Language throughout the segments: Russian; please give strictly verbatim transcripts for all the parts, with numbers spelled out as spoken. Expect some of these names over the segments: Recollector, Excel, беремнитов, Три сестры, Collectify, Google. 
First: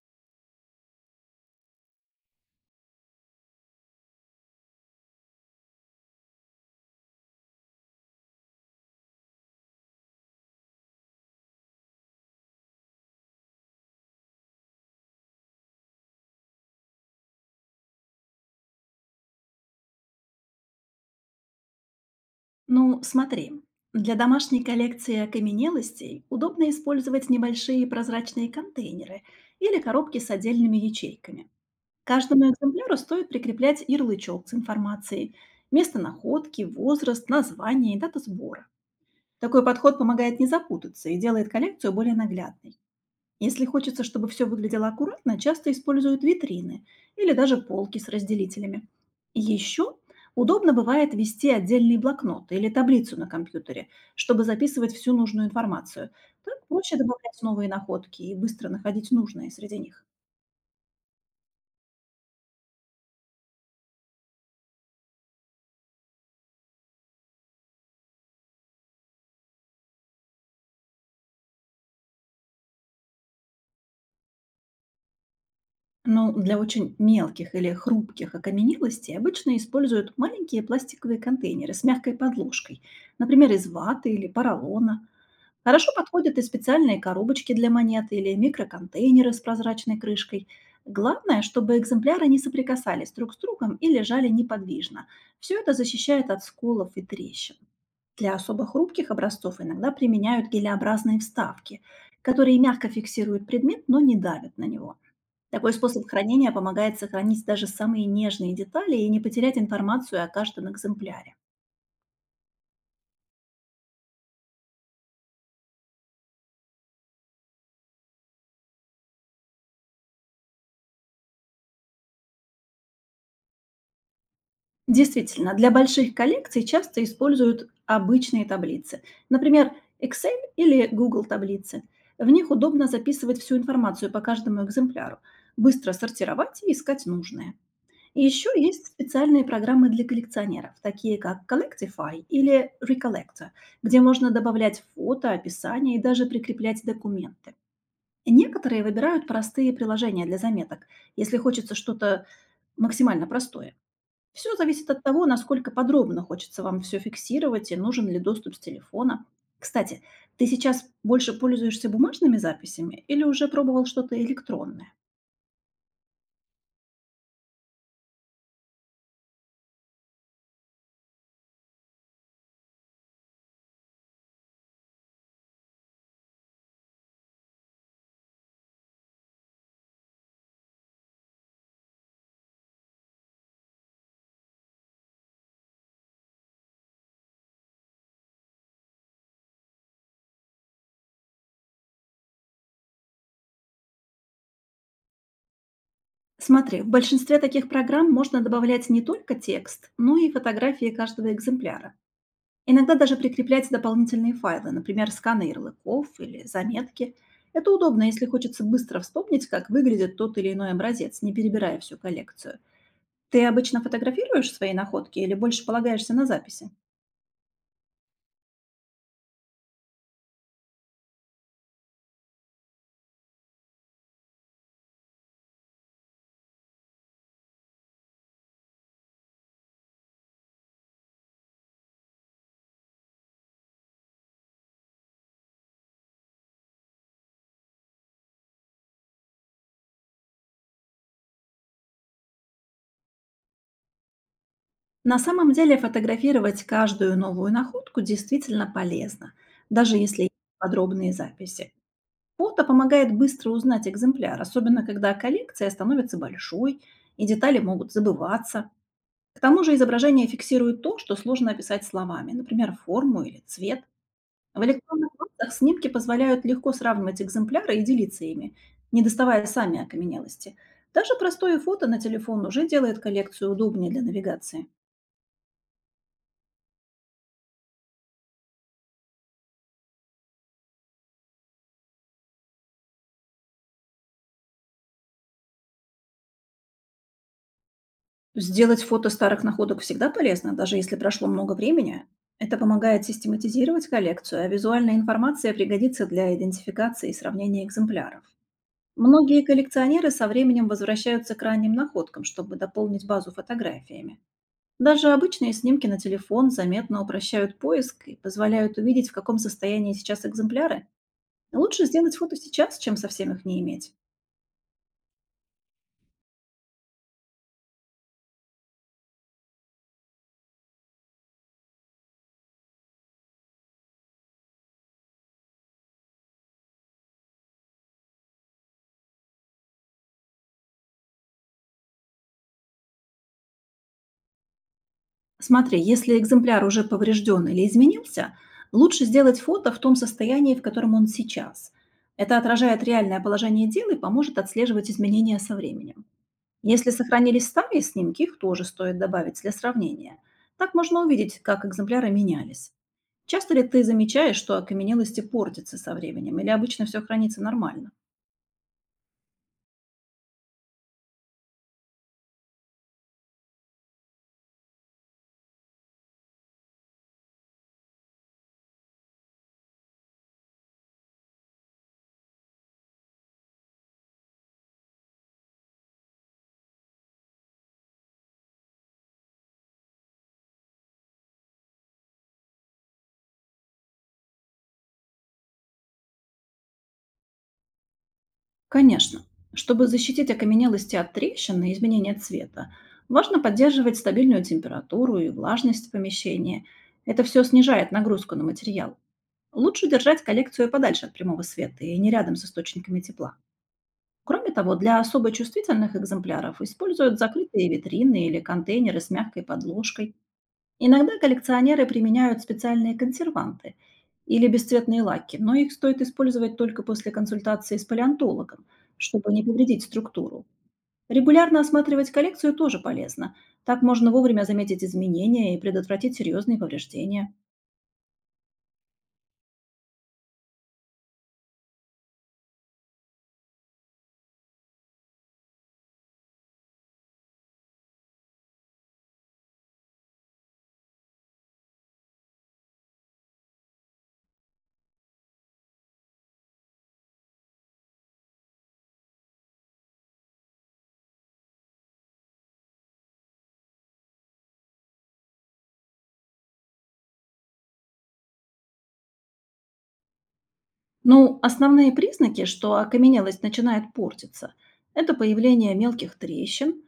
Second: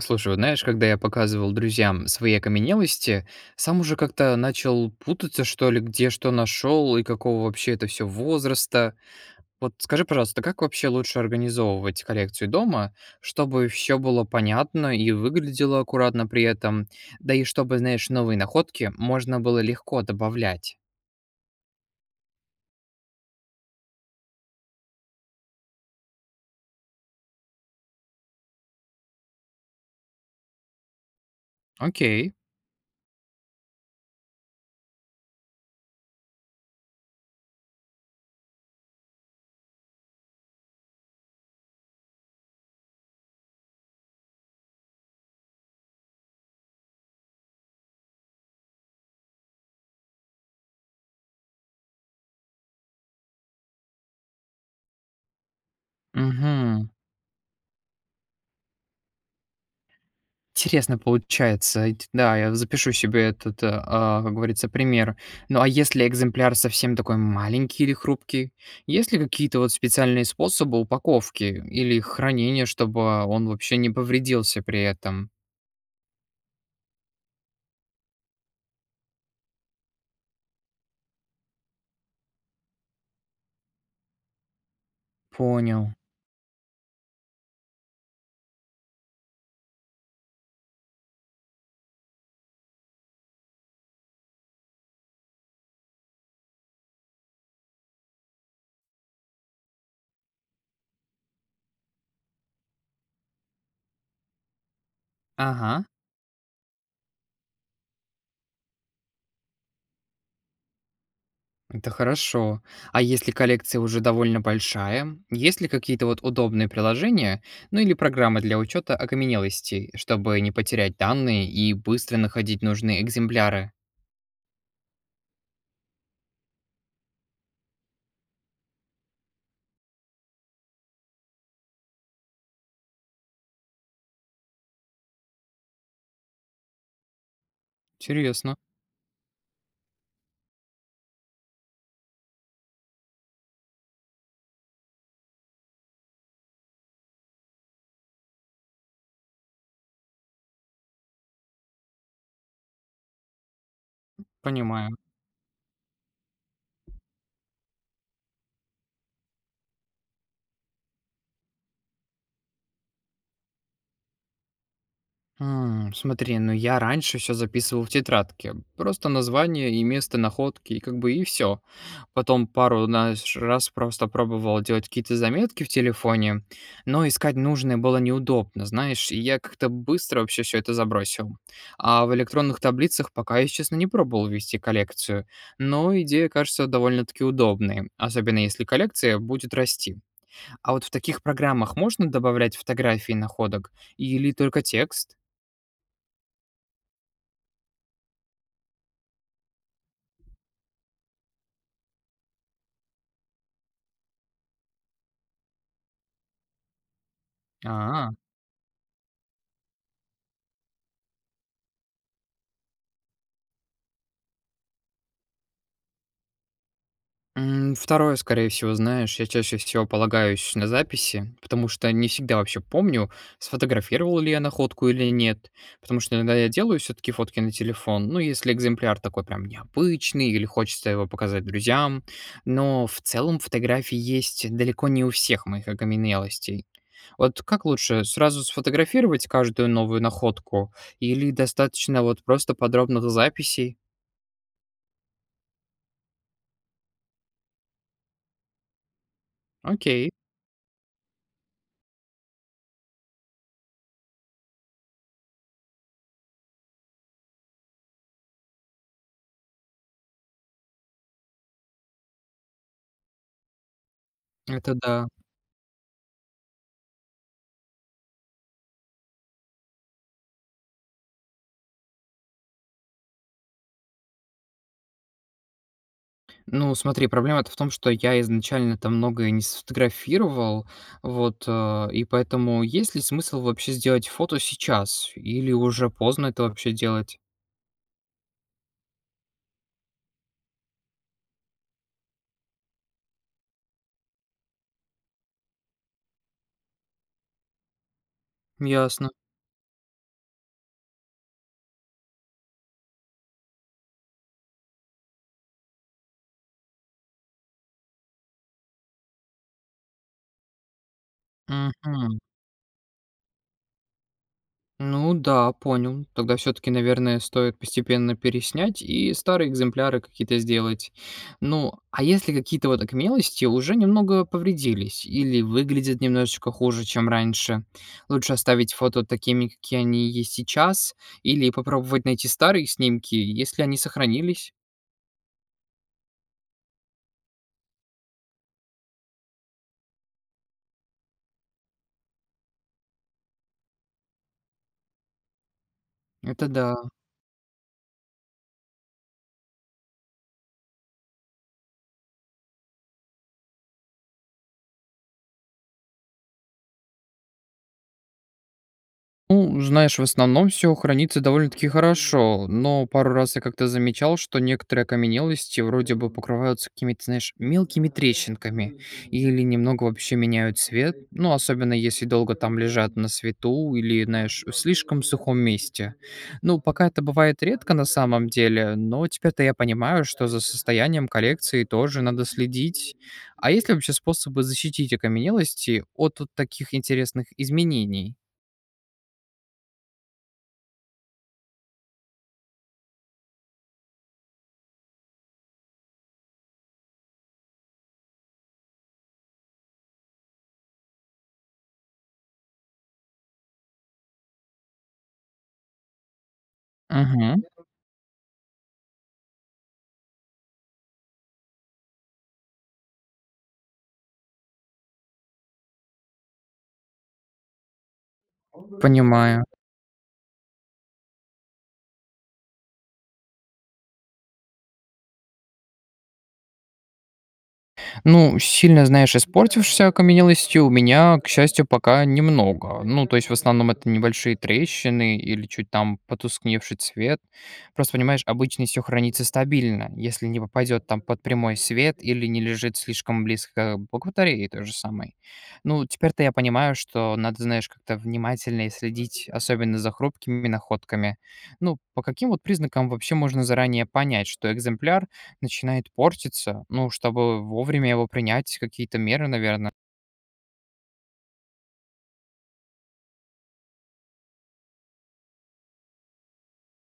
Слушай, вот знаешь, когда я показывал друзьям свои окаменелости, сам уже как-то начал путаться, что ли, где что нашел и какого вообще это все возраста. Вот скажи, пожалуйста, как вообще лучше организовывать коллекцию дома, чтобы все было понятно и выглядело аккуратно при этом, да и чтобы, знаешь, новые находки можно было легко добавлять? Ну, смотри, для домашней коллекции окаменелостей удобно использовать небольшие прозрачные контейнеры или коробки с отдельными ячейками. Окей. Каждому экземпляру стоит прикреплять ярлычок с информацией, место находки, возраст, название и дата сбора. Такой подход помогает не запутаться и делает коллекцию более наглядной. Если хочется, чтобы все выглядело аккуратно, часто используют витрины или даже полки с разделителями. Еще удобно бывает вести отдельный блокнот или таблицу на компьютере, чтобы записывать всю нужную информацию. Так Угу. проще добавлять новые находки и быстро находить нужные среди них. Интересно получается. Ит да, я запишу себе этот, э, а, как говорится, пример. Ну, а если экземпляр совсем такой маленький или хрупкий? Есть ли какие-то вот специальные способы упаковки или хранения, чтобы он вообще не повредился при этом? Но для очень мелких или хрупких окаменелостей обычно используют маленькие пластиковые контейнеры с мягкой подложкой, например, из ваты или поролона. Хорошо Понял. подходят и специальные коробочки для монет или микроконтейнеры с прозрачной крышкой. Главное, чтобы экземпляры не соприкасались друг с другом и лежали неподвижно. Все это защищает от сколов и трещин. Для особо хрупких образцов иногда применяют гелеобразные вставки, которые мягко фиксируют предмет, но не давят на него. Такой Ага, способ хранения помогает сохранить даже самые нежные детали и не потерять информацию о каждом экземпляре. это хорошо. А если коллекция уже довольно большая, есть ли какие-то вот удобные приложения, ну или программы для учета окаменелостей, чтобы не потерять данные и быстро находить нужные экземпляры? Действительно, для больших коллекций часто используют обычные таблицы. Например, Excel или Google таблицы. В них удобно записывать всю информацию по каждому экземпляру, быстро сортировать и искать нужное. И еще Серьезно. есть специальные программы для коллекционеров, такие как Collectify или Recollector, где можно добавлять фото, описание и даже прикреплять документы. Некоторые выбирают простые приложения для заметок, если хочется что-то максимально простое. Все зависит Понимаю. от того, насколько подробно хочется вам все фиксировать и нужен ли доступ с телефона. Кстати, ты сейчас больше пользуешься бумажными записями или уже пробовал что-то электронное? М, смотри, ну я раньше все записывал в тетрадке. Просто название и место находки, и как бы и все. Потом пару наш раз просто пробовал делать какие-то заметки в телефоне, но искать нужное было неудобно, знаешь, и я как-то быстро вообще все это забросил. А в электронных таблицах пока я, честно, не пробовал вести коллекцию, но идея кажется довольно-таки удобной, особенно если коллекция будет расти. А вот в таких программах можно добавлять фотографии находок или только текст? Смотри, в большинстве таких программ можно добавлять не только текст, но и фотографии каждого экземпляра. Иногда даже прикреплять дополнительные файлы, например, сканы ярлыков или заметки. Это удобно, А, если хочется быстро вспомнить, как выглядит тот или иной образец, не перебирая всю коллекцию. Ты обычно фотографируешь свои находки или больше полагаешься на записи? м, второе, скорее всего, знаешь, я чаще всего полагаюсь на записи, потому что не всегда вообще помню, сфотографировал ли я находку или нет, потому что иногда я делаю все-таки фотки на телефон, ну, если экземпляр такой прям необычный или хочется его показать друзьям, но в целом фотографии есть далеко не у всех моих окаменелостей. Вот как лучше, сразу сфотографировать каждую новую находку или достаточно вот просто подробных записей? На самом деле фотографировать каждую новую находку действительно полезно, даже Окей, если есть подробные записи. Фото помогает быстро узнать экземпляр, особенно когда коллекция становится большой и детали могут забываться. К тому же изображение фиксирует то, что сложно описать словами, например, форму или цвет. В это да. электронных базах снимки позволяют легко сравнивать экземпляры и делиться ими, не доставая сами окаменелости. Даже простое фото на телефон уже делает коллекцию удобнее для навигации. Ну, смотри, проблема-то в том, что я изначально-то многое не сфотографировал, вот, э, и поэтому есть ли смысл вообще сделать фото сейчас или уже поздно это вообще делать? Сделать фото старых находок всегда полезно, даже если прошло много времени. Это помогает систематизировать коллекцию, а визуальная информация пригодится для идентификации и сравнения экземпляров. Ясно. Многие коллекционеры со временем возвращаются к ранним находкам, чтобы дополнить базу фотографиями. Даже обычные снимки на телефон заметно упрощают поиск и позволяют увидеть, в каком состоянии сейчас экземпляры. Лучше сделать Мгм. фото сейчас, чем совсем их не иметь. Ну да, понял. Тогда все-таки, наверное, стоит постепенно переснять и старые экземпляры какие-то сделать. Ну, а если какие-то вот окмелости уже немного повредились или выглядят немножечко хуже, чем раньше, лучше оставить фото такими, какие они есть сейчас, или попробовать найти старые снимки, если они сохранились. Смотри, если экземпляр уже поврежден или изменился, лучше сделать фото в том состоянии, в котором он сейчас. Это отражает реальное положение дел и поможет отслеживать изменения со временем. Это да. Если сохранились старые снимки, их тоже стоит добавить для сравнения. Так можно увидеть, как экземпляры менялись. Часто ли ты замечаешь, что окаменелости портятся со временем, или обычно все хранится нормально? Ну, знаешь, в основном все хранится довольно-таки хорошо, но пару раз я как-то замечал, что некоторые окаменелости вроде бы покрываются какими-то, знаешь, мелкими трещинками или немного вообще меняют цвет, ну, особенно если долго там лежат на свету или, знаешь, в слишком сухом месте. Ну, пока это бывает редко на самом деле, но теперь-то я понимаю, что за состоянием коллекции тоже надо следить. А есть ли вообще способы защитить окаменелости от вот таких интересных изменений? Конечно. Чтобы защитить окаменелости от трещин и изменения цвета, важно поддерживать стабильную температуру и влажность в помещении. Это все снижает нагрузку на материал. Лучше держать коллекцию подальше от прямого света и не рядом с источниками тепла. Кроме того, для особо чувствительных экземпляров используют Мгм. закрытые витрины или контейнеры с мягкой подложкой. Иногда коллекционеры применяют специальные консерванты или бесцветные лаки, но их стоит использовать только после консультации с палеонтологом, чтобы не Понимаю. повредить структуру. Регулярно осматривать коллекцию тоже полезно. Так можно вовремя заметить изменения и предотвратить серьезные повреждения. Ну, сильно, знаешь, испортившейся окаменелости у меня, к счастью, пока немного. Ну, то есть в основном это небольшие трещины или чуть там потускневший цвет. Просто, понимаешь, обычно все хранится стабильно, если не попадет там под прямой свет или не лежит слишком близко к батарее той же самой. Ну, теперь-то я понимаю, что надо, знаешь, как-то внимательнее следить, особенно за хрупкими находками. Ну, по каким вот признакам вообще можно заранее понять, что экземпляр начинает портиться, ну, чтобы вовремя его принять, какие-то меры, наверное. Ну, основные признаки, что окаменелость начинает портиться, это появление мелких трещин,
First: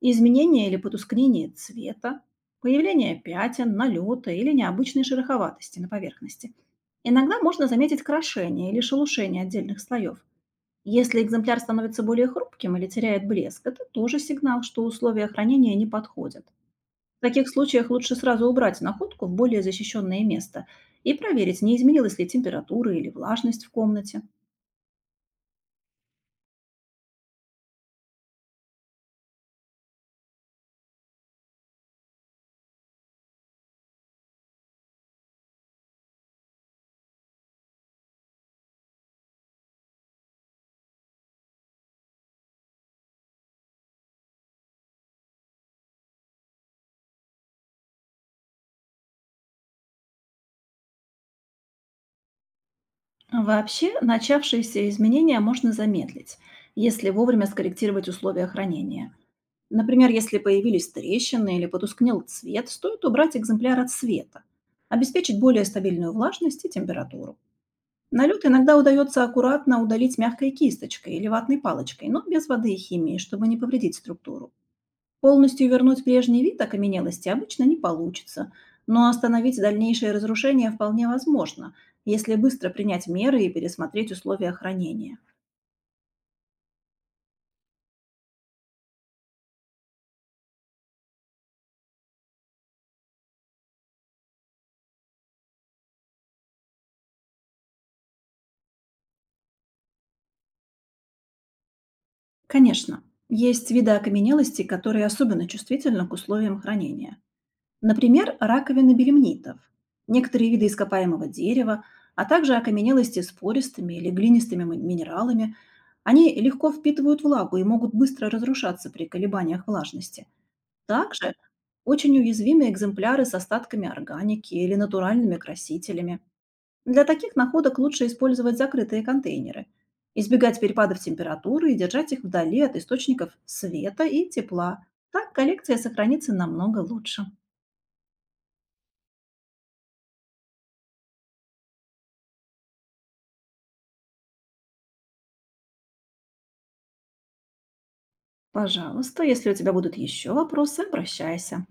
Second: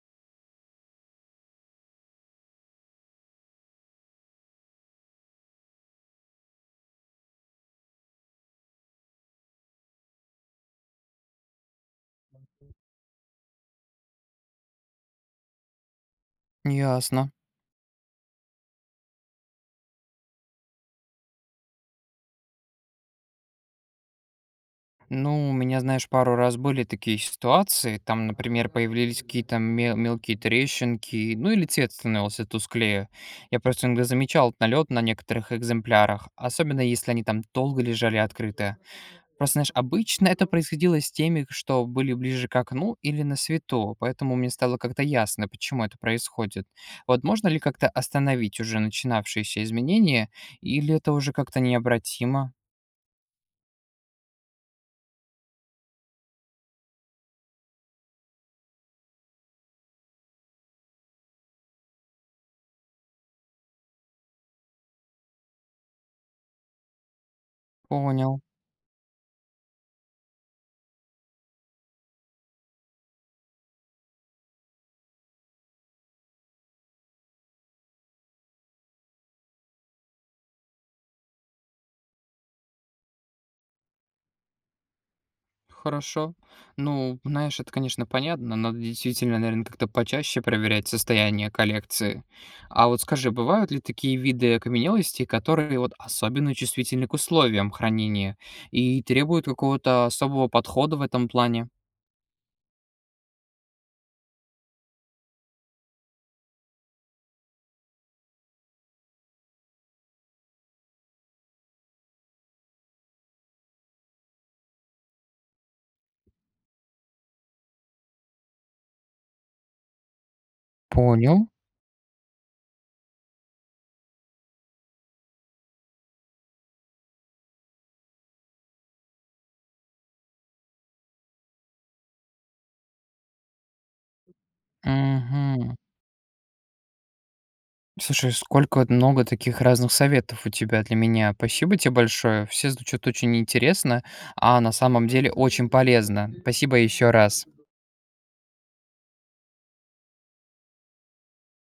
изменение или потускнение цвета, появление пятен, налета или необычной шероховатости на поверхности. Иногда можно заметить крошение или шелушение отдельных слоев. Если экземпляр становится более хрупким или теряет блеск, это тоже сигнал, что условия хранения не подходят. В Ясно. таких случаях лучше сразу убрать находку в более защищенное место и проверить, не изменилась ли температура или влажность в комнате. Ну, у меня, знаешь, пару раз были такие ситуации. Там, например, появились какие-то мел- мелкие трещинки, ну или цвет становился тусклее. Я просто иногда замечал налет на некоторых экземплярах, особенно если они там долго лежали открыты. Просто, знаешь, обычно это происходило с теми, что были ближе к окну или на свету, поэтому мне стало как-то ясно, почему это происходит. Вот можно ли как-то остановить уже начинавшиеся изменения, или это уже как-то необратимо? Вообще, начавшиеся изменения можно замедлить, если вовремя скорректировать условия хранения. Например, если появились трещины или потускнел цвет, стоит убрать экземпляр от света, обеспечить более стабильную влажность и температуру. Понял. Налет иногда удается аккуратно удалить мягкой кисточкой или ватной палочкой, но без воды и химии, чтобы не повредить структуру. Полностью вернуть прежний вид окаменелости обычно не получится, но остановить дальнейшее разрушение вполне возможно, если быстро принять меры и пересмотреть условия хранения. Хорошо. Ну, знаешь, это, конечно, понятно. Надо действительно, наверное, как-то почаще проверять состояние коллекции. А вот скажи, бывают ли такие виды окаменелости, которые вот особенно чувствительны к условиям хранения и требуют какого-то особого подхода в этом плане? Конечно, есть виды окаменелости, которые особенно чувствительны к условиям хранения. Например, раковины беремнитов, некоторые виды ископаемого дерева, а также окаменелости с пористыми или глинистыми ми- минералами. Они легко впитывают влагу и могут быстро разрушаться при колебаниях влажности. Также Понял. очень уязвимы экземпляры с остатками органики или натуральными красителями. Для таких находок лучше использовать закрытые контейнеры, избегать перепадов температуры и держать их вдали от источников света и тепла. Так Угу. коллекция сохранится намного лучше. Слушай, сколько вот много таких разных советов у тебя для меня. Спасибо тебе большое. Все звучат очень интересно, а на самом деле очень полезно. Спасибо еще раз. Пожалуйста, если у тебя будут еще вопросы, обращайся.